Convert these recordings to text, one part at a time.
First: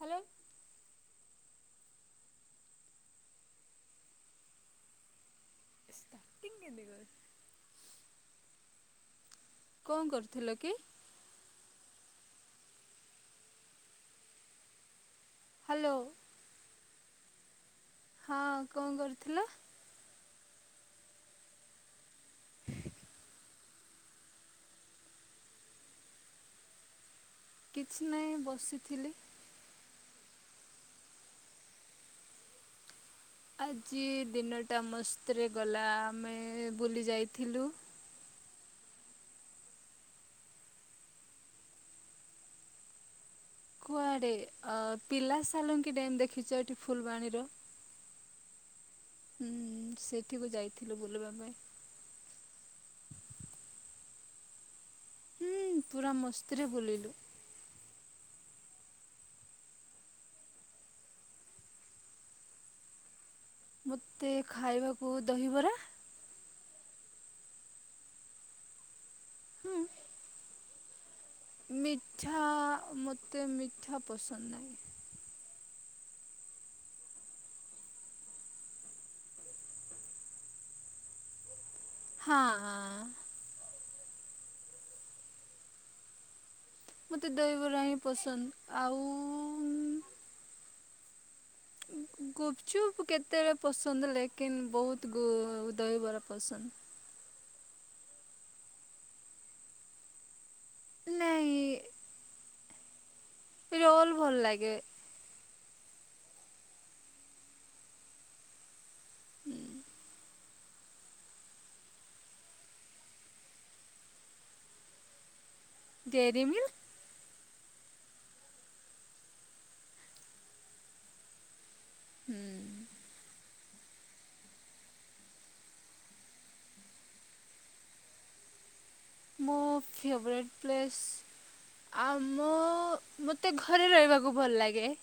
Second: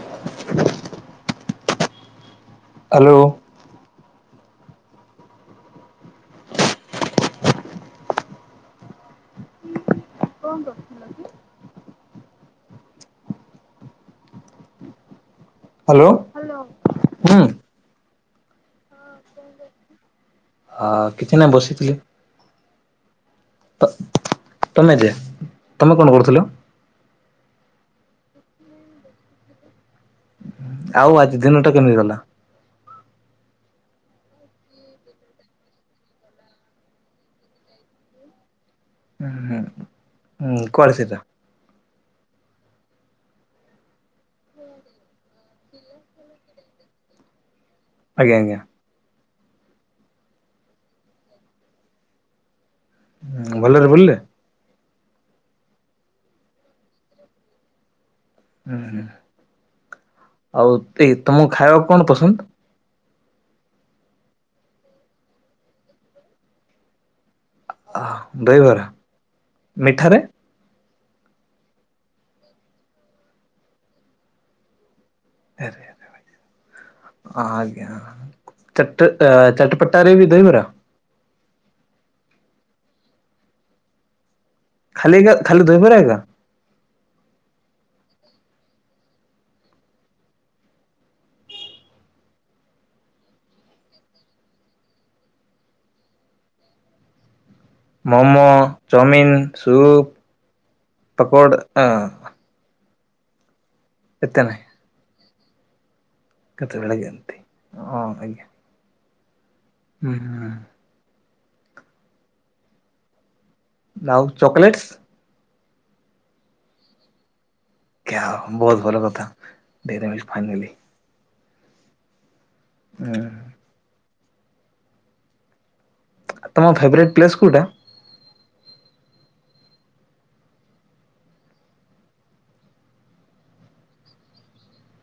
Hello hello ଟିଂ କେଣ୍ଡେଗ କଣ କରୁଥିଲ କି? ହ୍ୟାଲୋ ହଁ ହଁ କଣ କରୁଥିଲା? ଆ କିଛି ନାହିଁ ବସିଥିଲି ତ ତମେ ଯେ ତମେ କଣ କରୁଥିଲ କିଛି ନାହିଁ ବସିଥିଲି ଆଉ ଆଜି ଦିନ ଟ କେମିତିରଲା ଆଜି ଦିନଟା ମସ୍ତରେ ଗଲା ଆମେ ବୁଲି ଯାଇଥିଲୁ। ହ ହ ହ କୁଆଡେ ସା କୁଆଡେ ଅ ପିଲା ସାଲଙ୍କି ଡ୍ୟାମ୍ ଦେଖିଛ ଏଠି ଫୁଲବାଣୀର ଆଜ୍ଞା ଆଜ୍ଞା ହୁଁ ସେଠିକୁ ଯାଇଥିଲୁ ବୁଲିବା ପାଇଁ ଭଲରେ ବୁଲିଲେ ହୁଁ ପୁରା ମସ୍ତିରେ ଭୁଲିଲୁ ହୁଁ ହୁଁ ଆଉ ଏହି ତମକୁ ଖାଇବାକୁ କଣ ପସନ୍ଦ ମୋତେ ଖାଇବାକୁ ଦହିବରା ଆହ୍ ଦହିବରା ହୁଁ ମିଠାରେ ମିଠା ମୋତେ ମିଠା ପସନ୍ଦ ନାହିଁ ଆରେ ଆରେ ଭା ଇ ଆଜ୍ଞା ଚଟ ଏ ଚଟପଟାରେ ବି ଦହିବରା ହଁ ହଁ ଖାଲି ଏକା ଖାଲି ଦହିବାରା ଏକା ମତେ ଦହିବରା ହିଁ ପସନ୍ଦ ଆଉ ଗୁପଚୁପ୍ କେତେବେଳେ ପସନ୍ଦ ଲେକିନ୍ ବହୁତ ଗୁ ଦହିବରା ପସନ୍ଦ। ମୋମୋ, ଚାଉମିିନ, ସୁପ ନାଇଁ ପକୋଡ଼ ଆ। ରୋଲ ଭଲ ଲାଗେ। କେତେବେଳେ କେନ୍ତି ହଁ ଆଜ୍ଞା। ହୁଁ [unintelligible] ହୁଁ ହୁଁ। ଆଉ ଚକଲେଟ୍ସ୍? ଡେରି ମିଲ୍କ। କ୍ୟା ଆଉ ବହୁତ ଭଲ କଥା ଡେରି ମିଲ୍କ ଫ୍ୟାମିଲି। ହୁଁ। ଆଁ। ତମ ଫେବରେଟ୍ ପ୍ଲେସ କେଉଟା? ମୋ ଫେଭରାଇଟ ପ୍ଲେସ୍ ଆମ ମୋତେ ଘରେ ରହିବାକୁ ଭଲ ଲାଗେ।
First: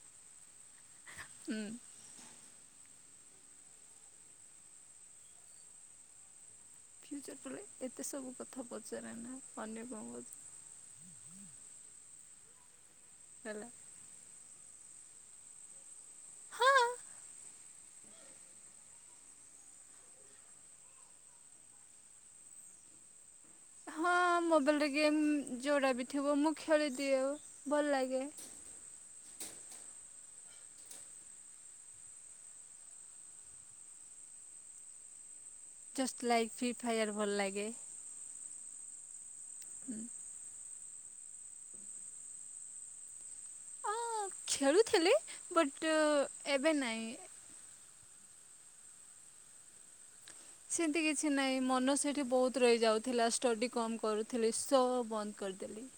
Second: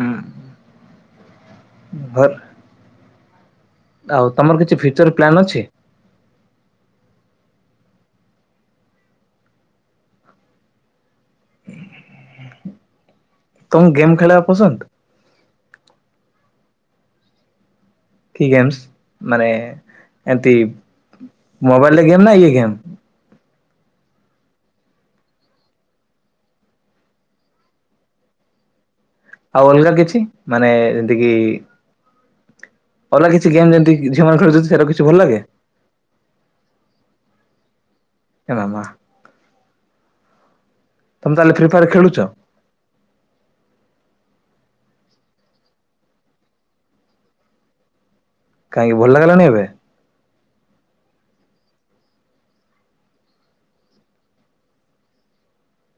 ଉଁ। ହୁଁ। ଆଉ ତମର କିଛି ଫ୍ୟୁଚର ପ୍ଲାନ୍ ଅଛି? ଫ୍ୟୁଚର ପ୍ଲାନ୍ ଏତେ ସବୁ କଥା ପଚାରନା ଅନ୍ୟ କଣ ପଚାର? ହେଲା। ତମକୁ ଗେମ୍ ଖେଳିବା ପସନ୍ଦ? କି ଗେମସ୍ ମାନେ ଏମତି ମୋବାଇଲରେ ଗେମ୍ ନା ଇଏ ଗେମ୍? ହଁ ମୋବାଇଲରେ ଗେମ୍ ଯୋଡା ବି ଥିବ ମୁଁ ଖେଳିଦିଏ ଭଲ ଲାଗେ। ଆଉ ଅଲଗା କିଛି ମାନେ ଯେମତି କିି ଅଲଗା କିଛି ଗେମ୍ ଯେମତି କି ଝିଅମାନେ ଖେଳୁଛନ୍ତି ସେଇଡ଼ା କିଛି ଭଲ ଲାଗେ? ଜଷ୍ଟ ଲାଇକ୍ ଫି ଫାୟାର ଭଲ ଲାଗେ। ଏ ମାମା। ତମେ ତାହେଲେ ଫ୍ରି ଫାୟାର ଖେଳୁଛ? ହଁ ଖେଳୁଥିଲି ବଟ ଏବେ ନାଇଁ। କାହିଁକି ଭଲ ଲାଗିଲାନି ଏବେ? ସେମତି କିଛି ନାହିଁ ମନ ସେଇଠି ବହୁତ ରହିଯାଉଥିଲା ଷ୍ଟଡି କମ କରୁଥିଲି ସୋ ବନ୍ଦ କରିଦେଲି।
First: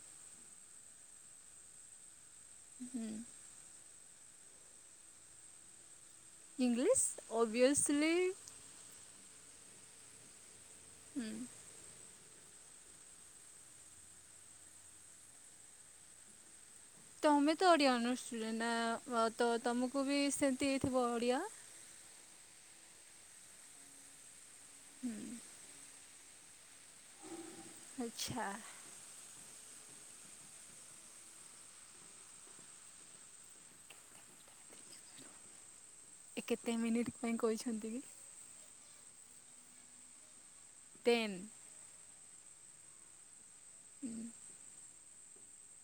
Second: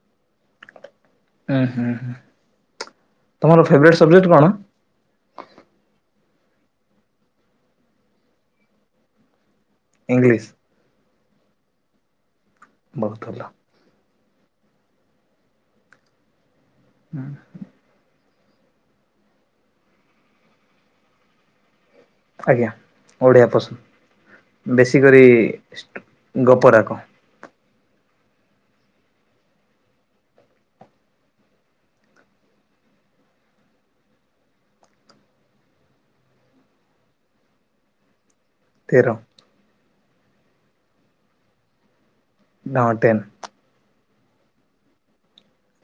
ଉଁ ହୁଁ ହୁଁ। ହୁଁ ତମର ଫେବରେଟ୍ ସବଜେକ୍ଟ କଣ? English obviously English. ଉଁ। ବହୁତ ଭଲ। ତମେତ ଓଡ଼ିଆ ଅନର୍ସ ରେ ନାଁ ବହୁତ ତ ତୁମକୁ ବି ସେମିତି ହେଇଥିବ ଓଡ଼ିଆ। ଆଜ୍ଞା ଓଡ଼ିଆ ପସନ୍ଦ। ବେଶୀ ହୁଁ କରି ଷ୍ଟୁ ଉଁଗୋପ ରାକ। ଆଚ୍ଛା। ଏ କେତେ ମିନିଟ ପାଇଁ କହିଛନ୍ତି କି? ତେର। ଟେନ୍। ନଅ ଟେନ୍।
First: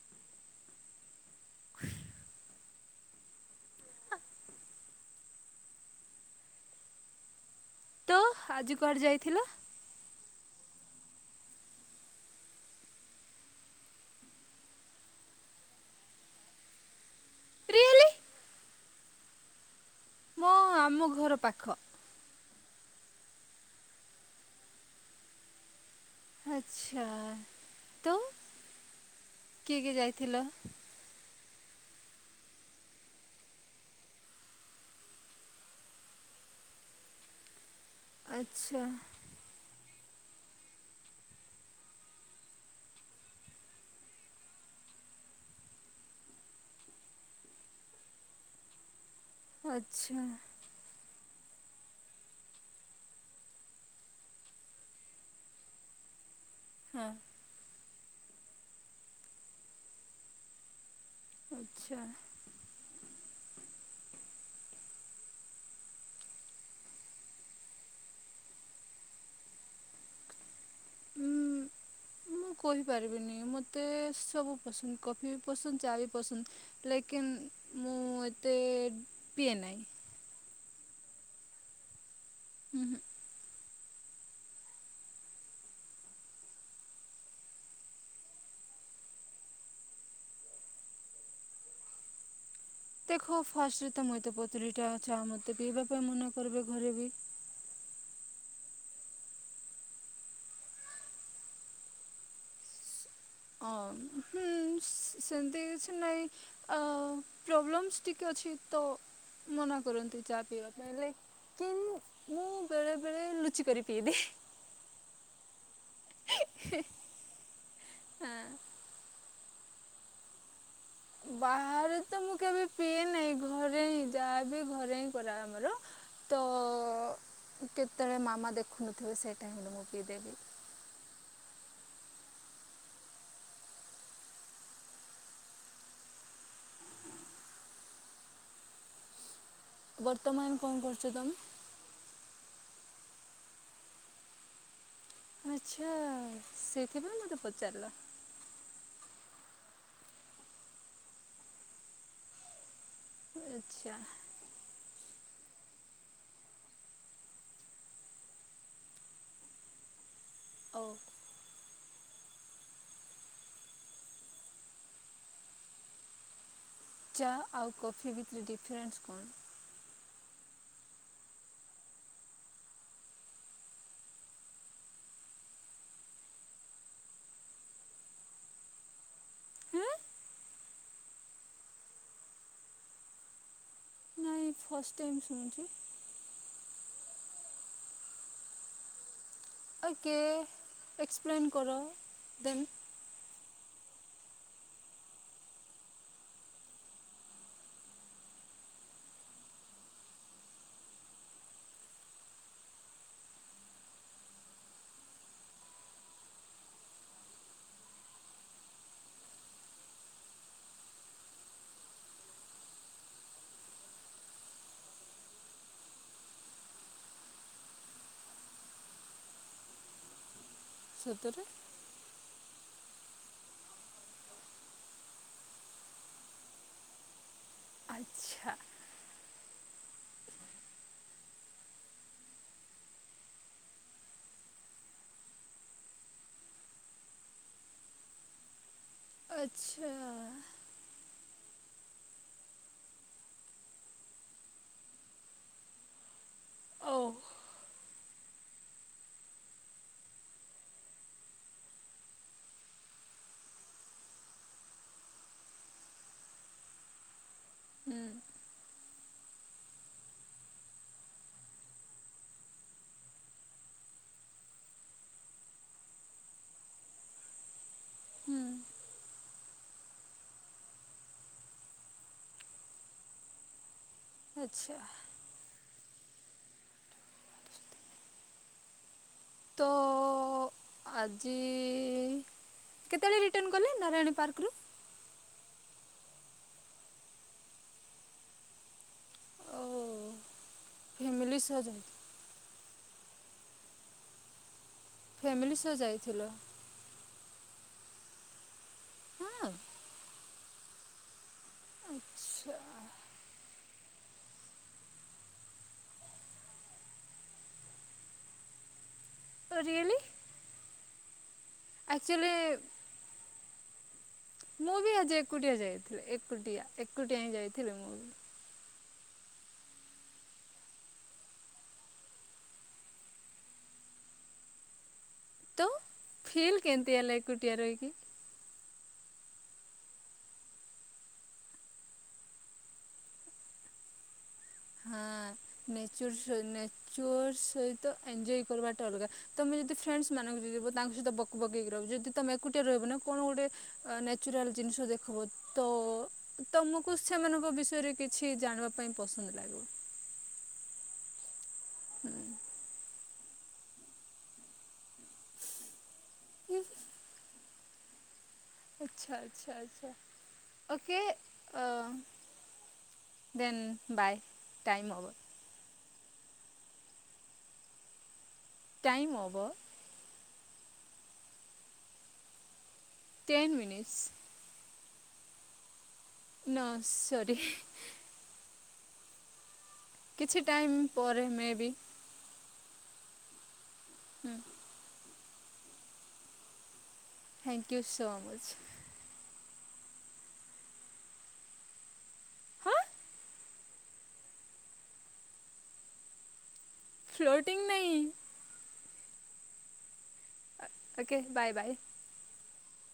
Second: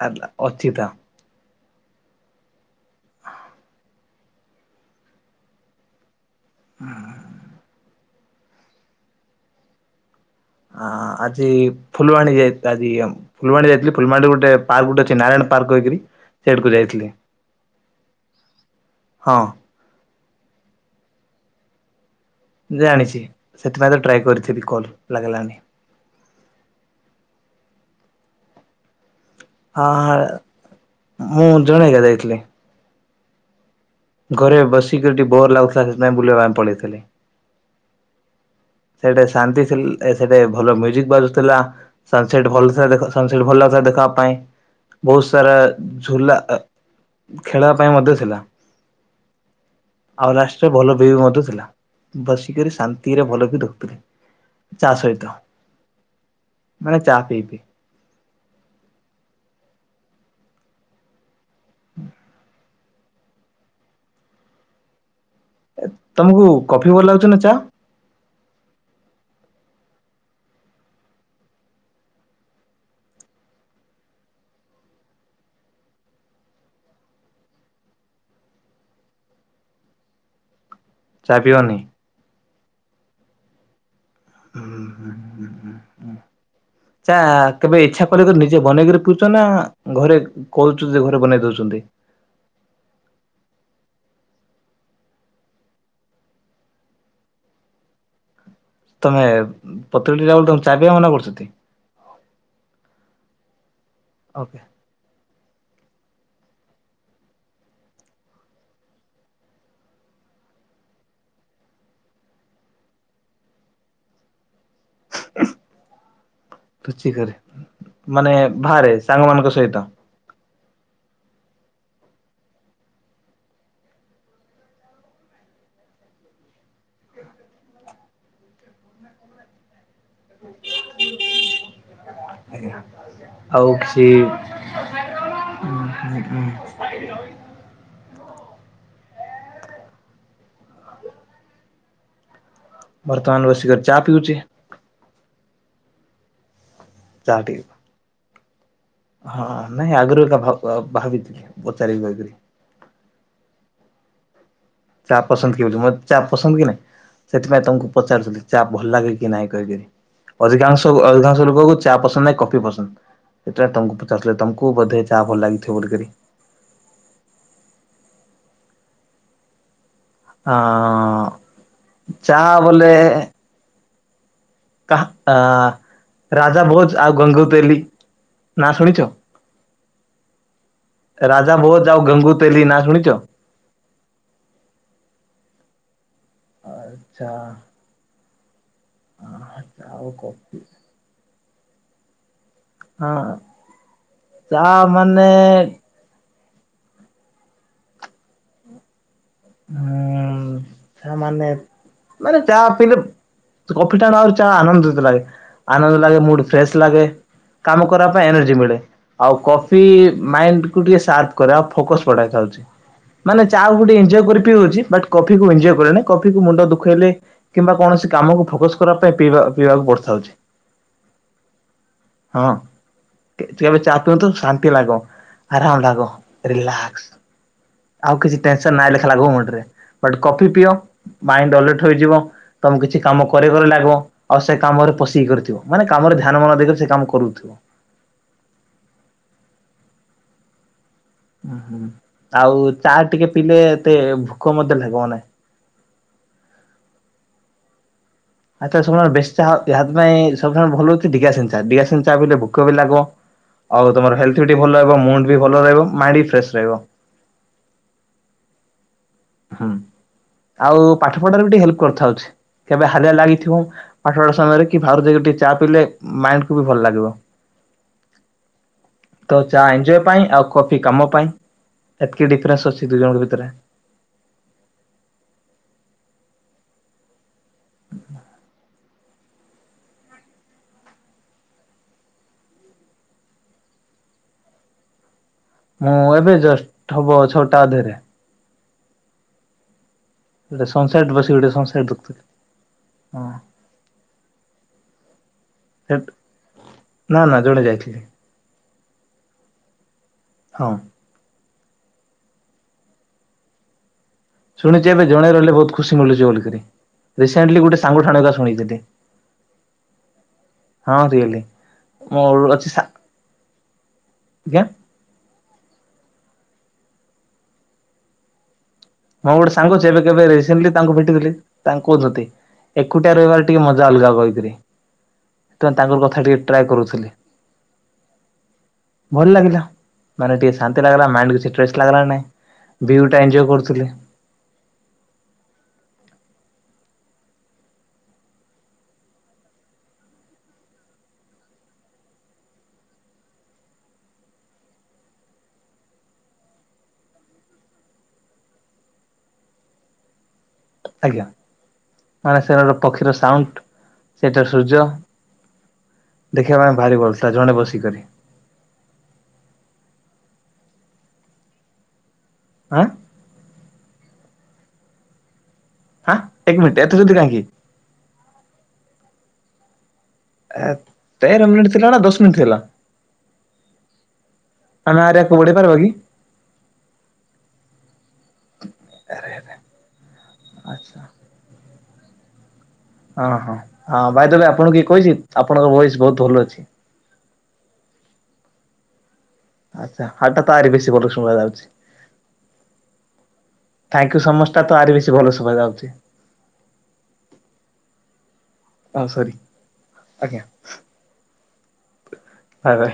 ଆରିଲା ଅର୍ଚିତା। [unintelligible] ହଁ। ତ ଆଜି କୁଆଡେ ଯାଇଥିଲ। ଆ ଆଜି ଫୁଲବାଣୀ ଆଜି ଫୁଲବାଣୀ ଯାଇଥିଲି ଫୁଲବାଣୀରୁ ଗୋଟେ ପାର୍କ ଗୋଟେ ଅଛି ନାରାୟଣ ପାର୍କ ହେଇକିରି ସେଇଠିକୁ ଯାଇଥିଲି। ରିଏଲି ହଁ। ମୁଁ ଆମ ଘର ପାଖ। ଜାଣିଛି ସେଥିପାଇଁ ତ ଟ୍ରାଏ କରିଥିଲି କଲ ଲାଗିଲାନି। ଆଚ୍ଛା ତୋ। କିଏ ହଁ କିଏ ଯାଇଥିଲ। ମୁଁ ଜଣେ ଏକା ଯାଇଥିଲି। ଘରେ ବସିକିରି ଟିକେ ବୋର ଲାଗୁଥିଲା ସେଥିପାଇଁ ବୁଲିବା ପାଇଁ ପଳେଇଥିଲେ। ଆଚ୍ଛା ସେଟା ଶାନ୍ତି ଥି। ସେଠେ ଭଲ ମ୍ୟୁଜିକ୍ ବାଜୁଥିଲା ସନ୍ ସେଟ୍ ଭଲଥିଲା ସନ ସେଟ୍ ଭଲଥିଲା ଦେଖିବା ପାଇଁ ବହୁତ ସାରା ଝୁଲା ଖେଳିବା ପାଇଁ ମଧ୍ୟ ଥିଲା। ଆଚ୍ଛା ଆଉ ଲାଷ୍ଟ ରେ ଭଲ। ବି ମଧ୍ୟ ଥିଲା ବସିକିରି ଶାନ୍ତିରେ ଭଲ ବି। ଚା ସହିତ। ମାନେ ହଁ ଚାହା ପିଇ ପିଇ। ଆଛା। ତମକୁ କଫି ଭଲ ଲାଗୁଛ ନା ଚା। ଉଁ ମୁଁ କହିପାରିବିନି ମତେ ସବୁ ପସନ୍ଦ କଫି ବି ପସନ୍ଦ ଚା ବି ପସନ୍ଦ ଲେକିନ୍ ମୁଁ ଏତେ ପିଏ ନାହିଁ। ଚା ପିଅନି। ହୁଁ ହୁଁ। ଚା କେବେ ଇଛା କରିକରି ନିଜେ ବନେଇକିରି ପିଉଛ ନା ଘରେ କହୁଛ ଯେ ଘରେ ବନେଇ ଦଉଛନ୍ତି। ଦେଖ ଫାଷ୍ଟରେ ତ ମୁଇତ କୋତରି ଟା ଆଚ୍ଛା ମତେ ପିଇବା ପାଇଁ ମନା କରିବେ ଘରେ ବି। ତମେ ପତଳୀ ଟା ବୋଲି ଚା ପିଇବନି ମୋର ସାଥେ। ହଁ ହୁଁ ସେମତି। କିଛି ନାଇଁ ଅ ପ୍ରୋବ୍ଲେମ୍ସ ଟିକେ ଅଛି ତ ମନା କରନ୍ତି ଚା ପିଇବା ପାଇଁ ହେଲେ କିନ୍ ମୁଁ ବେଳେ ବେଳେ ଲୁଚିିକରି ପିଇଦିଏ। ପୁଚିକ। ମାନେ ହଁ ବାହାରେ ସାଙ୍ଗମାନାନଙ୍କ ସହ। ସେଇଟା। ବାହାରେ ତ ମୁଁ କେବେ ପିଏ ନାଇଁ ଘରେ ହିଁ ଯାହାବି ଘରେ ହିଁ କରା ଆମର ତ କେତେବେଳେ ମାମା ଦେଖୁନଥିବେ ସେଇ ଟାଇମରେ ମୁଁ ପିଇଦେବି। ଆଜ୍ଞା ଆଉ କିଛି ବର୍ତ୍ତମାନ କଣ କରୁଛ ତମେ? ବର୍ତ୍ତମାନ ବସିିକରି ଚା ପିଉଚି। ଆଚ୍ଛା ସେ କେବେ ଚା ମତେ ଟିକେ ପଚାରିଲ? ହଁ ନାଇଁ ଆଗରୁ ଭାବିଥିଲି ପଚାରିବି ଭାବିଥିଲି। ଆଚ୍ଛା ଚା ପସନ୍ଦ କି ବୋଲି ମତେ ଚା ପସନ୍ଦ କି ନାଇଁ ସେଥିପାଇଁ ତମକୁ ପଚାରୁଛନ୍ତି ଚା ଭଲ ଲାଗେ କି ନାଇଁ କହିକିରି ଅଧିକାଂଶ ହଉ। ଅଧିକାଂଶ ଲୋକକୁ ଚା ପସନ୍ଦ ନା ଏ କଫି ପସନ୍ଦ ଏଟା ତମକୁ ପଚାରିଥିଲି ତମକୁ ବୋଧେ ଚା ଭଲ ଲାଗିଥିବ ବୋଲି ଦେଲି। ଚା ଆଉ କଫି ଭିତରେ ଡିଫରେନ୍ସ କଣ? ଆ ଚା ବଲେ କାହା ରାଜା ଭୋଜ ଆଉ ଗଙ୍ଗୁ ତେଲି ନାଁ ଶୁଣିଛ ହୁଁ ରାଜା ବୋଜ୍ ଯାଉ ଗଙ୍ଗୁ ତେଲି ନାଁ ଶୁଣିଛ ନାଇଁ ଫାଷ୍ଟ ଟାଇମ୍ ଶୁଣୁଛି। ଆଛା ଓକେ କଫି ଏ ପ୍ଲେନ୍ କର ଦେନ୍ ହଁ ତା ମାନେ ଉଁ ଚା ମାନେ ମାନେ ଚା ପିଇଲେ କଫି ଟାଣ ଆ ଚା ଆନନ୍ଦିତ ଲାଗେ ଆନନ୍ଦ ଲାଗେ ମୁଡ୍ ଫ୍ରେଶ ଲାଗେ କାମ କରିବା ପାଇଁ ଏନର୍ଜି ମିଳେ ଆଉ କଫି ମାଇଣ୍ଡ କୁ ଟିକେ ସାର୍ପ କରେ ଆଉ ଫୋକ ବଢାଏ ଚା ହଉଚି ମାନେ ଚା କୁ ଟିକେ ଏଞ୍ଜୟ କରି ପିଉଛି ବଟ୍ କଫି କୁ ଏଞ୍ଜୟ କରିଆର ନାହିଁ କଫି କୁ ମୁଣ୍ଡ ଦୁଃଖ ହେଲେ କିମ୍ବା କୌଣସି କାମକୁ ଫୋକସ୍ କରିବା ପାଇଁ ପିଇବାକୁ ପିଇବାକୁ ପଡିଥାଏ। ସତରେ ହଁ କେବେ ଚା ପିଅନ୍ତୁ ଶାନ୍ତି ଲାଗିବ ଆରାମ ଲାଗିବ ରିଲାକ୍ସ। ଆଉ କିଛି ଆଚ୍ଛା ଟେନସନ ନାହିଁ ଲେଖା ଲାଗବ ମୁଣ୍ଡରେ। ବଟ କଫି ପିଅ ମାଇଣ୍ଡ ଆଲର୍ଟ ରହିଯିବ ତମକୁ କିଛି କାମ କରେ କରିରେ ଲାଗିବ ଆଉ ସେ କାମରେ ପଶେଇ କରିଥିବ ମାନେ କାମରେ ଧ୍ୟାନ ମନ ଦେଇକ ସେ କାମ କରୁଥିବ। ଆଛା ହୁଁ ଆଉ ଚା ଟିକେ ପିଇଲେ ଏତେ ଭୋକ ମଧ୍ୟ ଲାଗିବ ନାହିଁ। ଓ ଆଚ୍ଛା ଶୁଣ ବେଶୀ ଚା [inaudible] ସବୁଠ ଭଲ ହଉଛି ଭୋକ ବି ଲାଗିବ ଆଉ ତମର ହେଲଥ ବି ଭଲ ରହିବ ମୁଣ୍ଡ ବି ଭଲ ରହିବ ଏବଂ ମାଇଣ୍ଡ ବି ଫ୍ରେସ୍ ରହିବ। ହୁଁ ହୁଁ ଆଉ ପାଠ ପଢାରେ ଟିକେ ହେଲ୍ପ କରିଥାଉଚି କେବେ ହାଲିଆ ଲାଗିଥିବ ପାଠ ପଢା ସମୟରେ କି ବାହାରୁ ଯାଇକି ଟିକେ ଚା ପିଇଲେ ମାଇଣ୍ଡ କୁୁ ବି ଭଲ ଲାଗିବ। ହୁଁ ତ ଚା ଏଞୟ ପାଇଁ ଆଉ କଫି କାମ ପାଇଁ ଏତିକି ଡିଫରେନ୍ସ ଅଛି ଦୁଇ ଜଣଙ୍କ ଭିତରେ ଆଛା ତ ଆଜି କେତେବେଳେ ରିଟର୍ଣ୍ଣ କଲେ ନାରାୟଣୀ ପାର୍କରୁ ମୁଁ ଏବେ ଜଷ୍ଟ ହବ ଛଅଟା ଅଧେରେ ଓ ଗୋଟେ ସନ୍ ସେଟ୍ ବସି ଫ୍ୟାମିଲି ଗୋଟେ ସହ ସନ୍ ଯାଇ ସେଟ୍ ଦେଖୁଥିଲି। ହଁ ଫ୍ୟାମିଲି ସହ ସେଟ୍ ଯାଇଥିଲ ନା ନା [inaudible] ହଁ ହଁ ଆଛା ଶୁଣିଛି ଏବେ ଜଣେ ରହିଲେ ବହୁତ ଖୁସି ମିଳୁଛି ବୋଲିକରି ରିସେଣ୍ଟଲି ଗୋଟେ ସାଙ୍ଗଠାଣିକା ଶୁଣଥିଲି। ଓ ରିଏଲି ହଁ ରିଏଲି ଆକ୍ଚଲି ମୋର ଅଛି ସା ଆଜ୍ଞା ମୁଁ ବି ଅଜି ଏକୁଟିଆ ଯାଇଥିଲେ ଏକୁଟିଆ ଏକୁଟିଆ ହିଁ ଯାଇଥିଲେ ମୁଁ ମୁଁ ଗୋଟେ ସାଙ୍ଗ ସେ ଚେବେ କେବେ ରିସେଣ୍ଟଲି ତାଙ୍କୁ ଭେଟିଥିଲି। ତାଙ୍କୁ କହୁଚନ୍ତି ଏକୁଟିଆ ରହିବାର ଟିକେ ମଜା ଅଲଗା କହିଥିଲି। ତୋ ଫିଲ୍ କେନ୍ତି ହେଲା ଏକୁଟିଆ ରୁହିକି? ଭଲ ଲାଗିଲା ମାନେ ଟିକେ ଶାନ୍ତି ଲାଗିଲା। ମାଇଣ୍ଡ କି୍ଛି ଟ୍ରେସ୍ ଲାଗିଲା ନାଇଁ। ଭିୱେ ଟା ଏଞ୍ଜୟ୍ କରୁଥିଲି। ହଁ ନେଚର ସ ନେଚର ସହିତ ଏଞଜୟ କରିବାଟା ଅଲଗା। ତମେ ଯଦି ଫ୍ରେଣ୍ଡସ ମାନଙ୍କ ସହ ଯିବ ତାଙ୍କ ସହିତ ବକ ବକ ହେଇ ରହିବ। ଯଦି ତମେ ଏକୁଟିଆ ରହିବ ନା କଣ ଗୋଟେ ନେଚୁରାଲ ଜିନିଷ ଦେଖିବ। ତ ତମକୁ ସେମାନଙ୍କ ବିଷୟରେ କିଛି ଜାଣିବା ପାଇଁ ପସନ୍ଦ ଲାଗିବ ଆଜ୍ଞା। [inaudible] ମାନେ ହୁଁ ସେ ଗୋଟେ ପକ୍ଷୀର ସାଉଣ୍ଡ ସେଟା ସୂର୍ଯ୍ୟ ଦେଖିବା ପାଇଁ ଭାରି ଭଲଥିଲା ଜଣେ ବସିକରି। ଆଚ୍ଛା ଆଚ୍ଛା ଆଚ୍ଛା ଓକେ ଅ ଆଁ [inaudible] ଦେନ୍ ବାଏ। Time over. [inaudible] ହଁ ଏକ ମିନିଟ୍ ଏତେ ଜିଦି କାହିଁକି? ଟାଇମ୍ ଓଭ। ଏ ତେର ମିନିଟ୍ ଥିଲା ନା ଦଶ ମିନିଟ୍ ଥିଲା? Ten minutes. ଆମେ ଆରେୟା କୁ ବୁଡି ପାରିବ କି? ନୋ ସରି ହି [inaudible] ଆରେ ଆରେ କିଛି ଟାଇମ ଆଚ୍ଛା ପରେ ମେ ବି ଅଁ ହଁ ହଁ ବାଇଦବେ ଆପଣ କିଏ କହିଚି? ଆପଣଙ୍କର ଭଏସ ବହୁତ ଭଲ ଅଛି। [inaudible] Thank you so much. ଆଚ୍ଛା ହାଟ୍ ଟା ତାରି ବେଶୀ ଭଲ ଶୁଣାଯାଉଚି। ହଁ ଥାଙ୍କୟୁ ସୋମଚ ତା ଟ ଆରି ବେଶୀ ଭଲ ଶୁଭାଯାଉଚି। ଫ୍ଲୋଟିଂ। [unintelligible] ଓ ସରି [inaudible] okay bye bye. Bye bye.